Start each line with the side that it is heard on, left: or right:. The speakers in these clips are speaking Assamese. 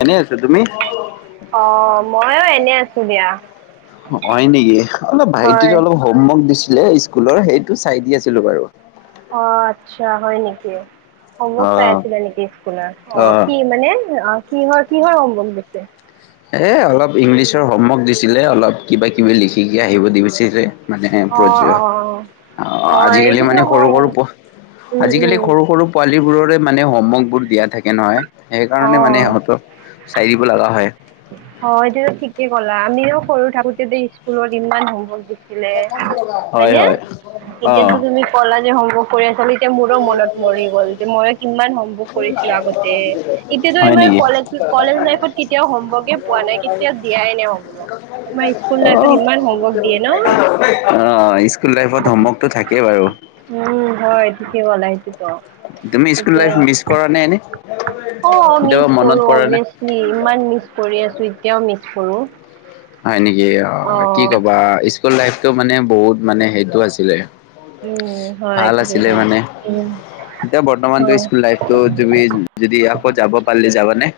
left: এনেই আছো তুমি
right: অ', ময়ো এনে আছো দিয়া
left: হয় নেকি, অলপ
right: হয়।
left: ভাইটিতো অলপ হোমৱৰ্ক দিছো স্কুলৰ, সেইটো চাই দি আছিলো বাৰু
right: অ', আচ্ছা হয় নেকি অ',
left: অ
right: হোমৱৰ্ক চাই আছিলে নেকি স্কুলৰ, অ' কি মানে কিহৰ কিহৰ হোমৱৰ্ক দিছে?
left: এ অলপ ইংলিছৰ হোমৱৰ্ক দিছিলে, অলপ কিবা কিবি লিখিকে আহিব দিছিলে মানে
right: অ অ অ হয়
left: আজিকালি
right: এইটোতো
left: মানে সৰু
right: হয়
left: সৰু
right: উম
left: আজিকালি
right: উম
left: সৰু সৰু পোৱালি বোৰৰে মানে হোমৱৰ্ক বোৰ দিয়া থাকে নহয়, সেই কাৰণে মানে
right: অ।
left: সিহঁতক চাই দিব লগা হয়।
right: অ' এইটো ঠিকে কলা, আমিও সৰু থাকোতেটো স্কুলত ইমান হোমৱৰ্ক দি
left: হয়
right: হয়নে,
left: হয় অ
right: এতিয়াতো তুমি কলা যে হোমৱৰ্ক কৰি আছা বুলি এয়া মোৰো মনত মৰি গ'ল, যে মই কিমান হোমৱৰ্ক কৰিছিলো আগতে। এতিয়াতো
left: হয়
right: ইমাৰ
left: নেকি
right: কলেজ কলেজ লাইফত কেতিয়াও হোমৱৰ্কে পোৱা নাই কেতিয়াও দিয়াই নাই
left: অ'
right: হোমৱৰ্ক স্কুল লাইফত ইমান হোমৱৰ্ক দিয়ে ন?
left: [unintelligible] স্কুল লাইফত হোমৱৰ্কতটো থাকেই বাৰু।
right: উম হয় ঠিকেই কলা এইটো।
left: তুমি স্কুল লাইফ মিচ কৰা নাই এনে?
right: অ' মিছ
left: কেতিয়াবা মনত
right: কৰো
left: পৰা নে?
right: অব্বিয়াছলী, ইমান মিচ কৰি আছো, এতিয়াও মিছ কৰো।
left: হয় নেকি, অ' কি কবা, স্কুল লাইটো মানে বহুত মানে হেইতটো আছিলে
right: উম হয়
left: ভাল
right: ঠিকেই
left: আছিলে
right: কৈছা
left: মানে।
right: উম
left: এতিয়া বৰ্তমানটো
right: হয়
left: স্কুল লাইফটো যদি আকৌ যাব পাৰিলে, যাবা নে?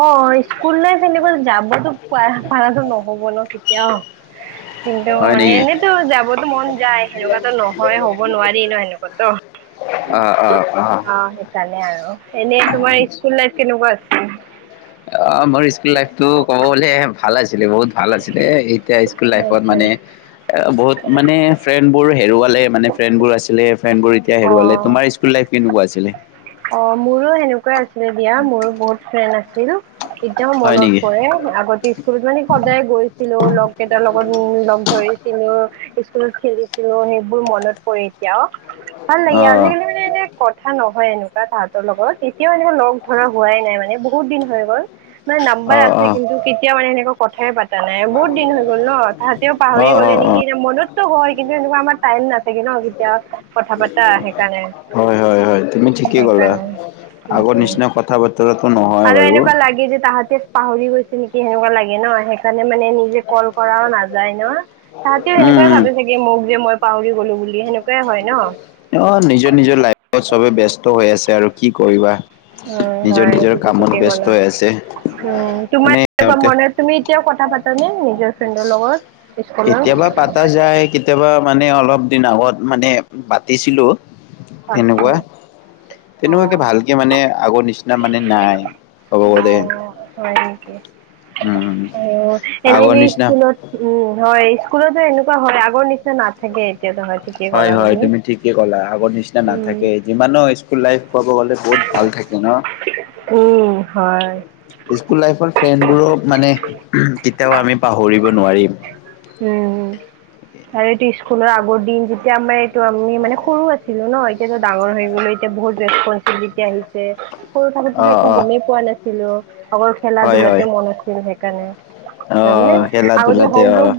right: অ স্কুল লাইফটো [unintelligible] [unintelligible] যাবতো পাৰাতো নহ'ব ন কেতিয়াও কিন্তু
left: হয়
right: মানে
left: নেকি?
right: এনেইতো যাবতো মন যায়, সেনেকুৱাতো নহয়, হব নোৱাৰি ন সেনেকুৱাতো। অ' সেইকাৰণে আৰু, এনে তোমাৰ স্কুল লাই কেনেকুৱা আছে
left: অ', মোৰ স্কুল লাইফটো ক'বলে ভাল আছে [unintelligible] বহুত ভাল আছিলে, এতিয়া স্কুল লাইফটো
right: আচ্ছা
left: মানে অ' মানে ফ্ৰেণ্ড বোৰ হেৰুৱালে মানে, ফ্ৰেণ্ডবোৰ আছিলে, ফ্ৰেডবোৰ এতিয়া হেৰুৱালে,
right: অ
left: তোমাৰ স্কুল লাইফ কেনেকুৱা আছিলে?
right: অ' মোৰো সেনেকুৱাই আছিলে দিয়া, মোৰো বহুত ফ্ৰেণ্ড আছিল এতিয়া
left: হয় নেকি?
right: মনত পৰে, আগতে স্কুলত মানে সদায় গৈছিলো লগ কেইটাৰ লগত, উম ধৰিছিলো, স্কুলত খেলিছিলো, সেইবোৰ মনত পৰি এতিয়াও। ভাল
left: অ
right: লাগে আজিকালি মানে এনে কথা নহয় এনো তাহাঁতৰ লগত এতিয়াও এনেকা লগ ধৰা হোৱাই নাই মানে বহুত দিন হৈ গ'ল মানে নাম্বাৰ
left: অ
right: আছে কিন্তু কেতিয়া মানে সেনেকুৱা কথাইে পাো ানাই বহুতিন হৈ গল ন তাহাঁতেও
left: অ
right: পাহৰি
left: অ অ
right: গ'লে
left: অ।
right: নেকি মনতো গৰ কিন্তু এনেকুৱা আমাৰ টাইম না থাকে ন কেতিয়া কথা পাতা সেইকাৰণে
left: কি গা
right: সেইকাৰণে
left: আগৰ
right: উম
left: নিশয় কথা বাা
right: আৰু এনেকুৱা লাগে যে তাহাঁতি পাহৰি গৈছে নেকি সেনেকুৱা লাগে ন সেইকাৰণে নিজে কল কৰাও নাযায় ন তাহতেও
left: উম।
right: সেনেকুৱাই ভে চাগে মোক যে মই পাউৰি গ'লো বুলি সেনেকুৱাই হয় ন
left: অ নিজৰ নিজৰ লাইফত চবে বস্ত হৈ আছে আৰু কি কৰিবা
right: উম
left: নিজৰ নিজৰ কামত ব্যস্ত হৈ আছে
right: উ তোমাৰ
left: মানে
right: একুৱা
left: সিহঁতে
right: মনে তুমি এতিয়াও কথা পাতানে নিজৰ ফ্ৰেণ্ডৰ লগত
left: কেতিয়াবা
right: স্কুলত
left: পাতা যায় কেতিয়াবা মানে অলপ দিন আগত মানে পাতিছিলোঁ
right: আচ্ছা
left: তেনেকুৱা তেনেকুৱাকে
right: অঁ
left: ভালকে মানে আগৰ নিচ ন মানে নাই হ'ব ক দে
right: অ এনে যে স্কুলত উম হয় স্কুলত তেনেকুৱা হয় আগৰ নিচিনা নাথাকে এতিয়াতো ঠিকেই
left: হয়
right: ক'লা
left: হয় তুমি ঠিকে ক'লা আগৰ নিচিনা
right: উম
left: নাথাকে যিমানো স্কুল লাইফ কাব গলে বহুত ভাল থাকে ন
right: উম, হয়।
left: স্কুল লাইফৰ ফেনবোৰো মানে কেতিয়াও আমি পাহৰিব নোৱাৰিম
right: উম আৰু এইটো স্কুলৰ আগৰ দিন যেতিয়া আমাৰ এইটো আমি মানে সৰু আছিলো ন এতিয়াটো ডাঙৰ হৈ গ'লো এতিয়া বহুত ৰেচপনচিবিলিটি আহিছে সৰু কাপোতো
left: অ',
right: একো
left: অ',
right: গমেই পোৱা নাছিলো অকলৰ খেলা
left: হয়,
right: ধূলাতে
left: হয়।
right: মন আছিল সেইকাৰণে হয় ন
left: অ', খেলা
right: আগতে
left: ধূলাতে
right: হোমৱৰ্ক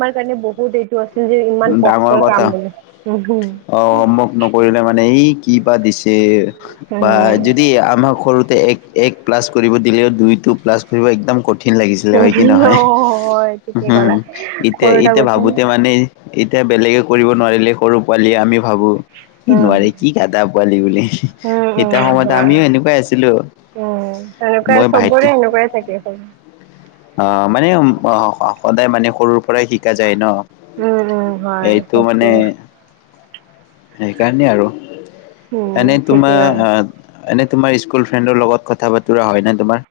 right: তমাৰ কাৰণে বহুতটো আছে
left: উ ডাঙৰ কথা
right: উহু,
left: অ হোমৱৰ্ক নকৰিলে মানে এই কি বা দিছে বা
right: উম,
left: যদি আমাক সৰুতে এক প্লাছ কৰিব দিলেও দুই টো প্লাছ কৰিব একদম কঠিন কঠিন লাগিছিলে হয় কি
right: উম, অ',
left: নহয়
right: হয় ঠিকেই
left: হম
right: ক'লা
left: এতিয়া
right: সৰু
left: ইতিয়া
right: থাকোতে
left: ভাবোতে মানে এতিয়া বেলেগে কৰিব নোৱাৰিলে সৰু পোৱালীয়ে আমি ভাবো কি
right: উম,
left: নোৱাৰে কি কাদা পোৱালি বুলি
right: উম,
left: এটা
right: উম,
left: সময়ত
right: হয়
left: আমিও এেনেকুৱাই আছিলো
right: উম তেনেকুৱাই চবৰে সনেকুৱাই থাকে সব
left: অ মানে সদায় মানে সৰুৰ পৰাই শিকা যায় ন
right: উম, উম, হয়
left: এইটো
right: সেইটোৱে।
left: মানে সেইকাৰণেই আৰু
right: উম,
left: এনে তোমাৰ
right: ঠিকেই হয়।
left: এনে তোমাৰ স্কুল ফ্ৰেণ্ডৰ লগত কথা বাতৰা হয় ন তোমাৰ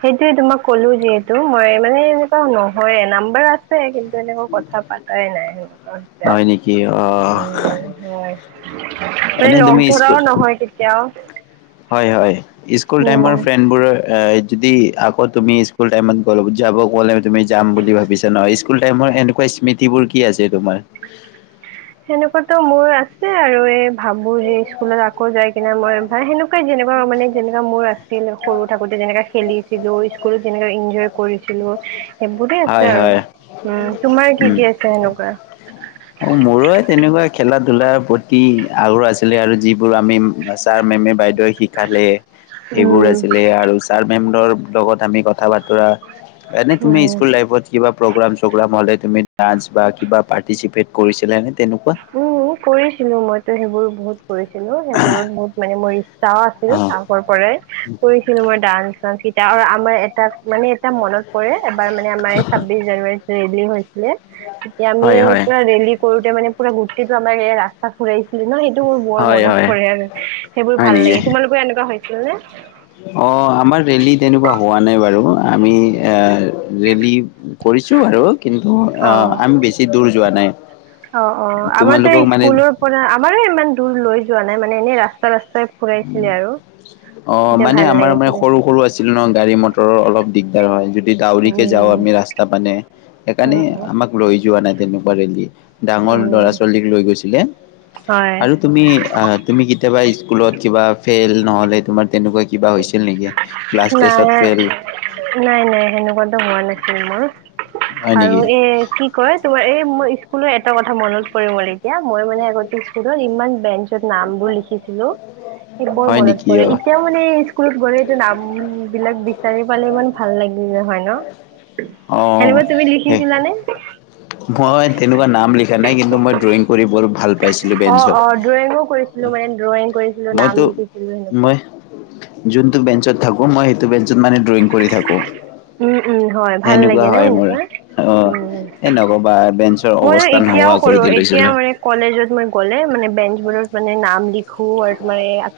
right: সেইটোয়ে তোমাক ক'লো যিহেতু মই মানে এনেকুৱা নহয় নাম্বাৰ আছে কিন্তু এনেক কথা পাতাই নাই সেনেকুৱা হৈছে
left: হয়
right: আৰু
left: নেকি অ
right: উ হয় মে
left: এনে
right: লগ
left: তুমি স্কুল
right: ধৰাও নহয় কেতিয়াও
left: হয় হয় স্কুল টাইমৰ
right: উম।
left: ফ্ৰেণ্ডবোৰৰ এ যদি আকৌ তুমি স্কুল টাইমত গ যাব গ'লে তুমি যাম বুলি ভাবিছা ন স্কুল টাইমত এনেকুৱা স্মৃতিবোৰ কি আছে তোমাৰ
right: সেনেকুৱাতো মোৰ আছে আৰু এই ভাবো যে স্কুলত আকৌ যাই কিনে মই সেনেকুৱা যেনেকুৱা মানে যেনেককা মোৰ আছিল সৰু থাকোতে যেনেকা খেলিছিলো স্কুলত যেনেক এনজয় কৰিছিলো সেইবোৰেই
left: হয়
right: আছে আৰু
left: হয়
right: উ তোমাৰ কি
left: উম
right: কি আছে সেনেকুৱা
left: অ মোৰ তেনেকুৱা খেলা ধূলাৰ প্ৰতি আগ্ৰহ আছিলে আৰু যিবোৰ আমি ছাৰ মেমে বাইদেউ শিকালে সেইবোৰ
right: উম,
left: আছিলে আৰু ছাৰ মেম্বাৰৰ লগত আমি কথা বতৰা এনে তুমি
right: উম।
left: স্কুল লাইফত কিবা প্ৰগ্ৰাম চগ্ৰাম হ'লে তুমি ডান্স বা কিবা পাৰ্টিচিপেট কৰিছিলােনে
right: উম কৰিছিলো মইতো সেইবোৰ বহুত কৰিছিলো সেইবোৰত বহুত মানে মই চাওঁ আছিল
left: অ',
right: আগৰ পৰাই কৰিছিলো মই ডান্স আৰু আমাৰ এটা মানে এটা মনত পৰে এবাৰ মানে আমাৰ এই ছাব্বিছ জানুৱাৰীত ৰিলি হৈছে তেতিয়া আমি
left: হয়, হয়,
right: পুৰা ৰেলী কৰোতে মানে পুৰা গোটটো আমাৰ ৰাস্তা ফুৰাইছিল ন সেইটো মোৰ বৰ
left: হয়,
right: মনত
left: হয়,
right: পৰে আৰু সেইবোৰ
left: হয়
right: ভাল
left: নেকি
right: লাগে তোমালোকে এনেকুৱা হৈছিল নে
left: অ আমাৰ ৰেলী তেনেকুৱা হোৱা নাই বাৰু আমি এ ৰেলী কৰি
right: অ
left: বছি দ
right: অ অ আমাৰতে স্কুলৰ পৰা আমাৰো ইমান দূৰ লৈ যোৱা নাই মানে এনেই ৰাস্তা ৰা্তাই ফুৰাইছিলে আৰু
left: অ মানে
right: ভাল
left: আমাৰ মানে
right: লাগিছিলে
left: সৰু সৰু আছিল ন গাড়ী মটৰৰ অলপ দিগদাৰ হয় যদি ডাউৰিকে যাওঁ
right: উম
left: আমি ৰাস্তা পানে সেইকাৰণে
right: উম, উম,
left: আমাক ৰৈ যোৱা নাই তেনেকুৱা ৰেলি ডাঙৰ ল'ৰা
right: উম,
left: ছোৱালীক লৈ গৈছিলে
right: হয়।
left: আৰু তুমি আহ তুমি কেতিয়াবা স্কুলত কিবা ফেইল নহ'লে তোমাৰ তেনেকুৱা কিবা হৈছিল নেকি ক্লাছ েষ্টত ফেইল
right: ম
left: হয়
right: আৰু
left: নেকি
right: এ কি কয় তোমাৰ এই মোৰ স্কুলৰ এটা কথা মনত পৰিব লাগিব এতিয়া মই মানে আগতে স্কুলত ইমান বেঞ্চ ন বোৰ লিখিছিলো সেই বৰ
left: হয়
right: মনত প
left: নেকি অ
right: এতিয়া মান স্কুলত গ'লে এইটো নাম বিলাক বিচাৰি পালে ইমান ভাল লাগিল হয় ন
left: অ
right: সেনেকুৱা তুমি
left: সেই
right: লিখিছিলানে?
left: মই তেনেকুৱা নাম লিখা নাই কিন্তু মই ড্ৰয়িং কৰি ভাল পাইছিলোঁ
right: অ',
left: বেঞ্চত
right: অ', ড্ৰয়িঙো কৰিছিলোঁ মানে ড্ৰয়িং কৰিছিলোঁ নাম
left: মইতো
right: লিখিছিলোঁ সেনেকুৱা।
left: মই যোনটো বেঞ্চত থাকো মই সেইটো বেঞ্চত মানে ড্ৰয়িং কৰি থাকো
right: উম, উম, হয় ভাল
left: সেনেকুৱা
right: লাগে ন
left: হয় মোৰ
right: মনেুৱা
left: অ'।
right: উম
left: এ নক'বা বেঞ্চৰ
right: মই ন
left: অৱস্থা নোহোৱা
right: এতিয়াও
left: কৰি
right: কৰৰুো এতিয়া
left: দিলৈছিলো।
right: মানে কলেজত মই গ'লে মানে মানে নাম লিখো আৰু তম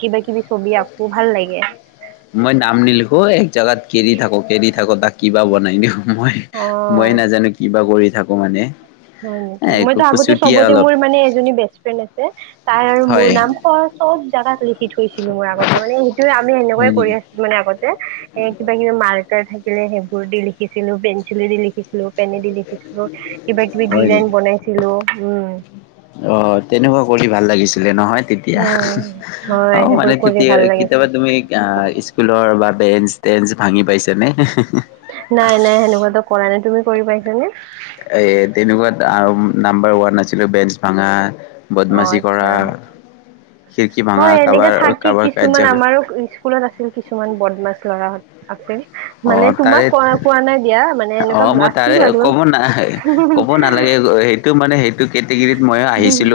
right: কিবা কিবি ছবি আঁকো ভাল লাগে
left: মই নাম নিলিখো এক জোগগাত কেৰি থাকো কেৰি থাকো তাক কিবা বনাই দিওঁ মই
right: অ
left: মই নাজানো কিবা কৰি থাকো মানে
right: হয় নেকি মই
left: একো
right: আগতে
left: খুচুটীয়া
right: চবতে
left: অলপ
right: মোৰ মানে এ বেষ্ট ফ্ৰেড আছে তাই আৰু মোৰ
left: হয়।
right: নাম চবত জাগা খি থৈছিলো মোৰ আগতে মানে সেইটোয়ে আমি
left: হয়
right: সেনেকুৱয়ে কৰি
left: নেকি
right: আছিলো মানে আগতে এ কিবা কিবি মাৰ্ থাকিলে সেইবোৰ দি লিখিছিলো পেঞ্চিলে দি লিখিছিলো পেনে দি লিখিছিলো কিবা কিবি
left: হয়
right: ডিজাইন
left: নেকি
right: বনাইছিলো উম
left: অ তেনেকুৱা কৰি ভাল লাগিছিলে নহয় তেতিয়া
right: উম
left: অ
right: হয় সেইবোৰ
left: মানে
right: কৰি
left: তেতিয়া
right: ভাল
left: কেতিয়াবা
right: লাগিছিল
left: তুমি স্কুলৰ বা বেঞ্চ েঞ্চ ভাঙি পাইছেনে
right: নাই নাই সেনেকুৱাতো কৰা নাই তুমি কৰি পাইছ নে
left: এ তেনেকুৱাত নাম্বাৰ ওৱান আছিলো বেঞ্চ ভাঙা
right: অ
left: বদমাচি
right: আচ্ছা
left: কৰা খিৰিকী ভাঙা
right: হয় এনেকাে
left: কাৰোবাৰ
right: থাকি
left: কাৰোবাৰ
right: কিছুমান
left: কাৰ্য
right: আমাৰো স্কুলত আছিল কিছুমান বদ মাছ লৰাত আছে
left: অ
right: মানে
left: তাৰে
right: তোমাক ক কোৱা নাই দিয়া মানে
left: অ
right: এনেকুৱা
left: মই তাৰে
right: আছিল
left: ক'ব না
right: আৰু
left: ক'ব নালাগে সেইটো মানে সেইটো কেটট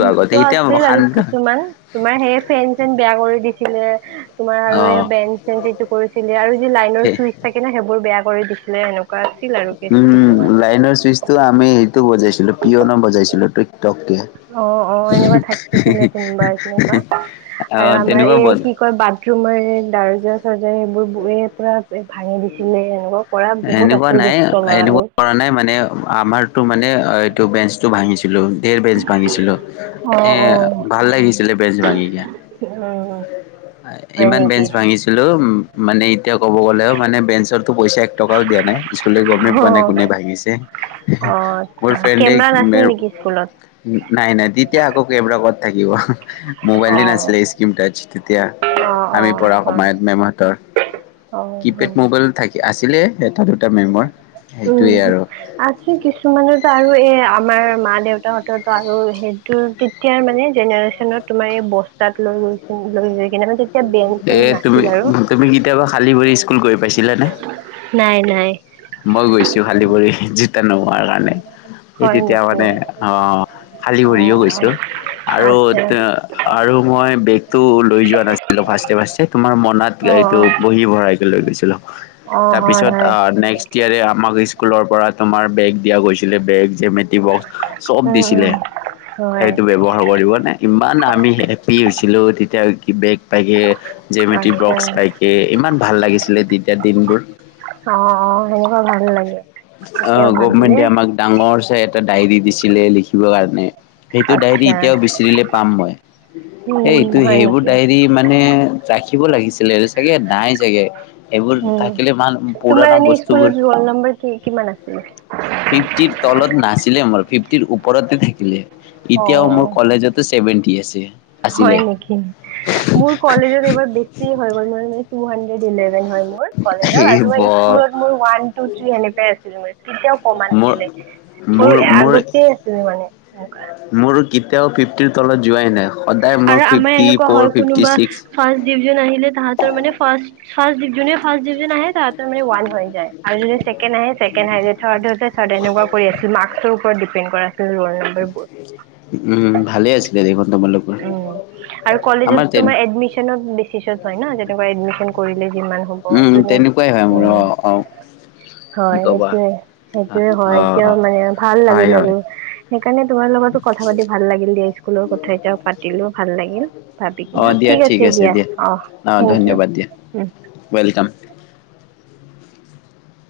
right: দুষ্ট আছিল আৰু কিছুমান তোমাৰ সেইে ফেন চেন বেয়া কৰি দিছিল তুমাৰ
left: অ
right: আৰু বে চে এইটো কৰিছিলে আৰু যি লাইনৰ চুইচ থাকে ন সেইবোৰ বেয়া কৰি দিছিলে। এনেকুৱা,
left: উম, লাইনৰ চুইচটো আমি সেইটো বজাইছিলো পঅন বজাইছিলো। টককে
right: অ অ এনেকুৱা থাকিছিলে। কোনবা এনেকুৱা
left: অ
right: আৰু আমাৰ
left: তেনেকুৱা
right: এই
left: বল
right: কি কয় বাথৰুমৰ দাৰজা চৰ্জা এইবোৰ এই পুৰা, ভাঙি দিছিলে এনেকুৱা। কৰা বহুত
left: এনেকুৱা
right: আছিল
left: নাই।
right: দুষ্ট
left: এনেকুৱা
right: ল'ৰাবোৰ।
left: কৰা নাই মানে আমাৰতো মানে এইটো বেঞ্চটো ভাঙিছে। বেৰ বেজ ভাঙিছিলো।
right: অ', অ'।
left: ভাল লাগিছিলে বেজ ভাঙি।
right: উম, হয়
left: ইমান
right: নেকি?
left: বেঞ্চ ভাঙিছিলো। মানে এতিয়া ক'ব গ'লে মানে বেঞ্চৰটো পইচা এক টকাও দিয়া নাই। স্কুলে গমেই পোৱা নাই
right: অ',
left: কোনে ভাঙিছে,
right: অ',
left: মোৰ
right: আচ্ছা
left: ফ্ৰেণ্ডেই
right: কেমেৰা নাছিল নেকি স্কুলত?
left: নাই নাই তেতিয়া আকৌ কেমৰা কত থাকিব। মোবাইলেই
right: অ',
left: নাছিলে স্ক্ৰীম টাচ তেতিয়া
right: অ',
left: আমি
right: অ',
left: পঢ়া
right: হয়
left: সময়ত মেমহঁতৰ।
right: অ',
left: কিপেড
right: হয়।
left: মোবাইল থাক আছিলে এটা দুটা মেমৰ। সেইটোৱে
right: উম
left: আৰু
right: আছে কিছুমানেতো আৰু এই আ আমাৰ মা-দেউতাহঁতৰটো আৰু সেইটো তেতিয়াৰ মানে জেনেৰেচনত তোমাৰ এই বস্তাত লৈ লৈ লৈ যায় কিনে মানে এতিয়া
left: এ
right: বেংক-চেংক
left: তুমি
right: নাছিল আৰু,
left: তুমি কেতিয়াবা খালী ভৰি স্কুল গৈ পাইছিলানে?
right: নাই নাই।
left: মই গৈছো খালী ভৰি জোতা নোহোৱাৰ কাৰণে সেই
right: হয়
left: তেতিয়া
right: নেকি
left: মানে অহ, খালী ভৰিয়েও
right: অ'
left: গৈছো। আৰু
right: আচ্ছা
left: আৰু মই বেগতটো লৈ যোৱা নাছিলো ফাষ্টে ফাষ্টে তোমাৰ মনাত এইটো
right: অ'
left: বহি ভৰাই লৈ গৈছিলো,
right: অ' হয়
left: তাৰপিছত
right: হয়
left: নেক্সট ইয়াৰে আমাক স্কুলৰ পৰা তোমাৰ বেগ দিয়া গৈছিলে বেগ জ্যামিতি বক্স চব
right: উম
left: দিছিলে,
right: উম হয়
left: সেইটো ব্যৱহাৰ কৰিব নে ইমান আমি হেপী হৈছিলো তেতিয়া কি বেগ পাইগে জেমেটি
right: আচ্ছা
left: বক্স পাইগে ইমান ভাল লাগিছিলে তেতিয়া দিনবোৰ।
right: অ অ সেনেকুৱা ভাল লাগে।
left: অ
right: তেতিয়া ভাবিলে
left: গভমেণ্টে আমাক ডাঙৰ চাই এটা ডায়েৰী দিছিলে লিখিবৰ কাৰণে। সেইটো ডায়েৰী
right: আচ্ছা
left: এতিয়াও বিচাৰিলে পাম মই।
right: উম
left: এইটো
right: হয়
left: সেইবোৰ
right: নেকি
left: ডায়েৰী মানে ৰাখিব লাগিছি চাগে নাই চাগে। এইবোৰ
right: উম
left: থাকিলে ভাল
right: তোমাৰ
left: পুৰণা
right: এনেই
left: বস্তুবোৰ
right: স্কুলত ৰোল নম্বৰ কি কিমান আছিল
left: ফিফটিৰ তলত নাচ চিলে আমাৰ ফিফটিৰ ওপৰতে থাকিলে। এতিয়াও মোৰ
right: অ'
left: কলেজতে চেভেনটিও আছে। আছিলে।
right: হয় নিকি? মোৰ কলেজত এবাৰ বেছি হৈ গল মানে টুহানড্ৰেড দিলে। হয় মোৰ কলেজত
left: এই
right: আৰু
left: ব
right: স্কুলত মোৰ ওৱান, টু, থ্ৰি এনেকুৱাই আছিলে মোৰ, কেতিয়াও কমা
left: মোৰ
right: নাছিলে। মোৰ আগতে আছিলো মানে এনেকুৱা।
left: মোৰ কেতিয়াও ফিফ্টিৰ তলত যোৱাই নাই। সদায় মোৰ
right: আৰু আমাৰ
left: ফিফটি
right: এনেকুৱা
left: ফ'ৰ
right: হয়
left: ফিফটি
right: কোনোবা
left: ছিক্স
right: ফাৰ্ষ্ট ডিভিজন আহিলে তাহাতৰ মানে ফাষ্ট ফাৰ্ষ্ট ডিভিজনেই ফাৰ্ষ্ট ডিভিজন আহে তাহতে মানে ওৱান হৈ যায় আৰু যুনে ছেকেণ্ড আহে ছেকেণ্ড হৈ যায় থাৰ্ড এনেকুৱা কৰিছিল, মাৰ্কচৰ ওপৰত ডিপেণ্ড কৰা আছিল ৰোল নং।
left: উম, ভালে আছিলে দেখোন তোমালোক
right: উম, আৰু কলেজত তোমাৰ এডমিচনত দিচিছন হয় ন, যেনেকৈ এডমিছন কৰিলে। যিমান হ'ব
left: উম,
right: যোনে
left: তেনেকুৱাই হয়, মোৰ
right: উম
left: অ অ। কি
right: হয়
left: ক'বা।
right: সেইটোয়ে
left: অ',
right: সেইটোয়ে হয়, তেওঁ
left: অ',
right: মানে ভাল
left: হয়,
right: লাগিল আৰু
left: হয়,
right: সেইকাৰণে তোমাৰ লগতো কথা পাতি ভাল লাগিল দিয়া স্কুলৰ কথা এতিয়া পাতিলো ভাল লাগিল ভাবি কিনা ঠিক আছে দিয়া অ, থেংক ইউ।
left: ধন্যবাদ দিয়া,
right: উম
left: [unintelligible]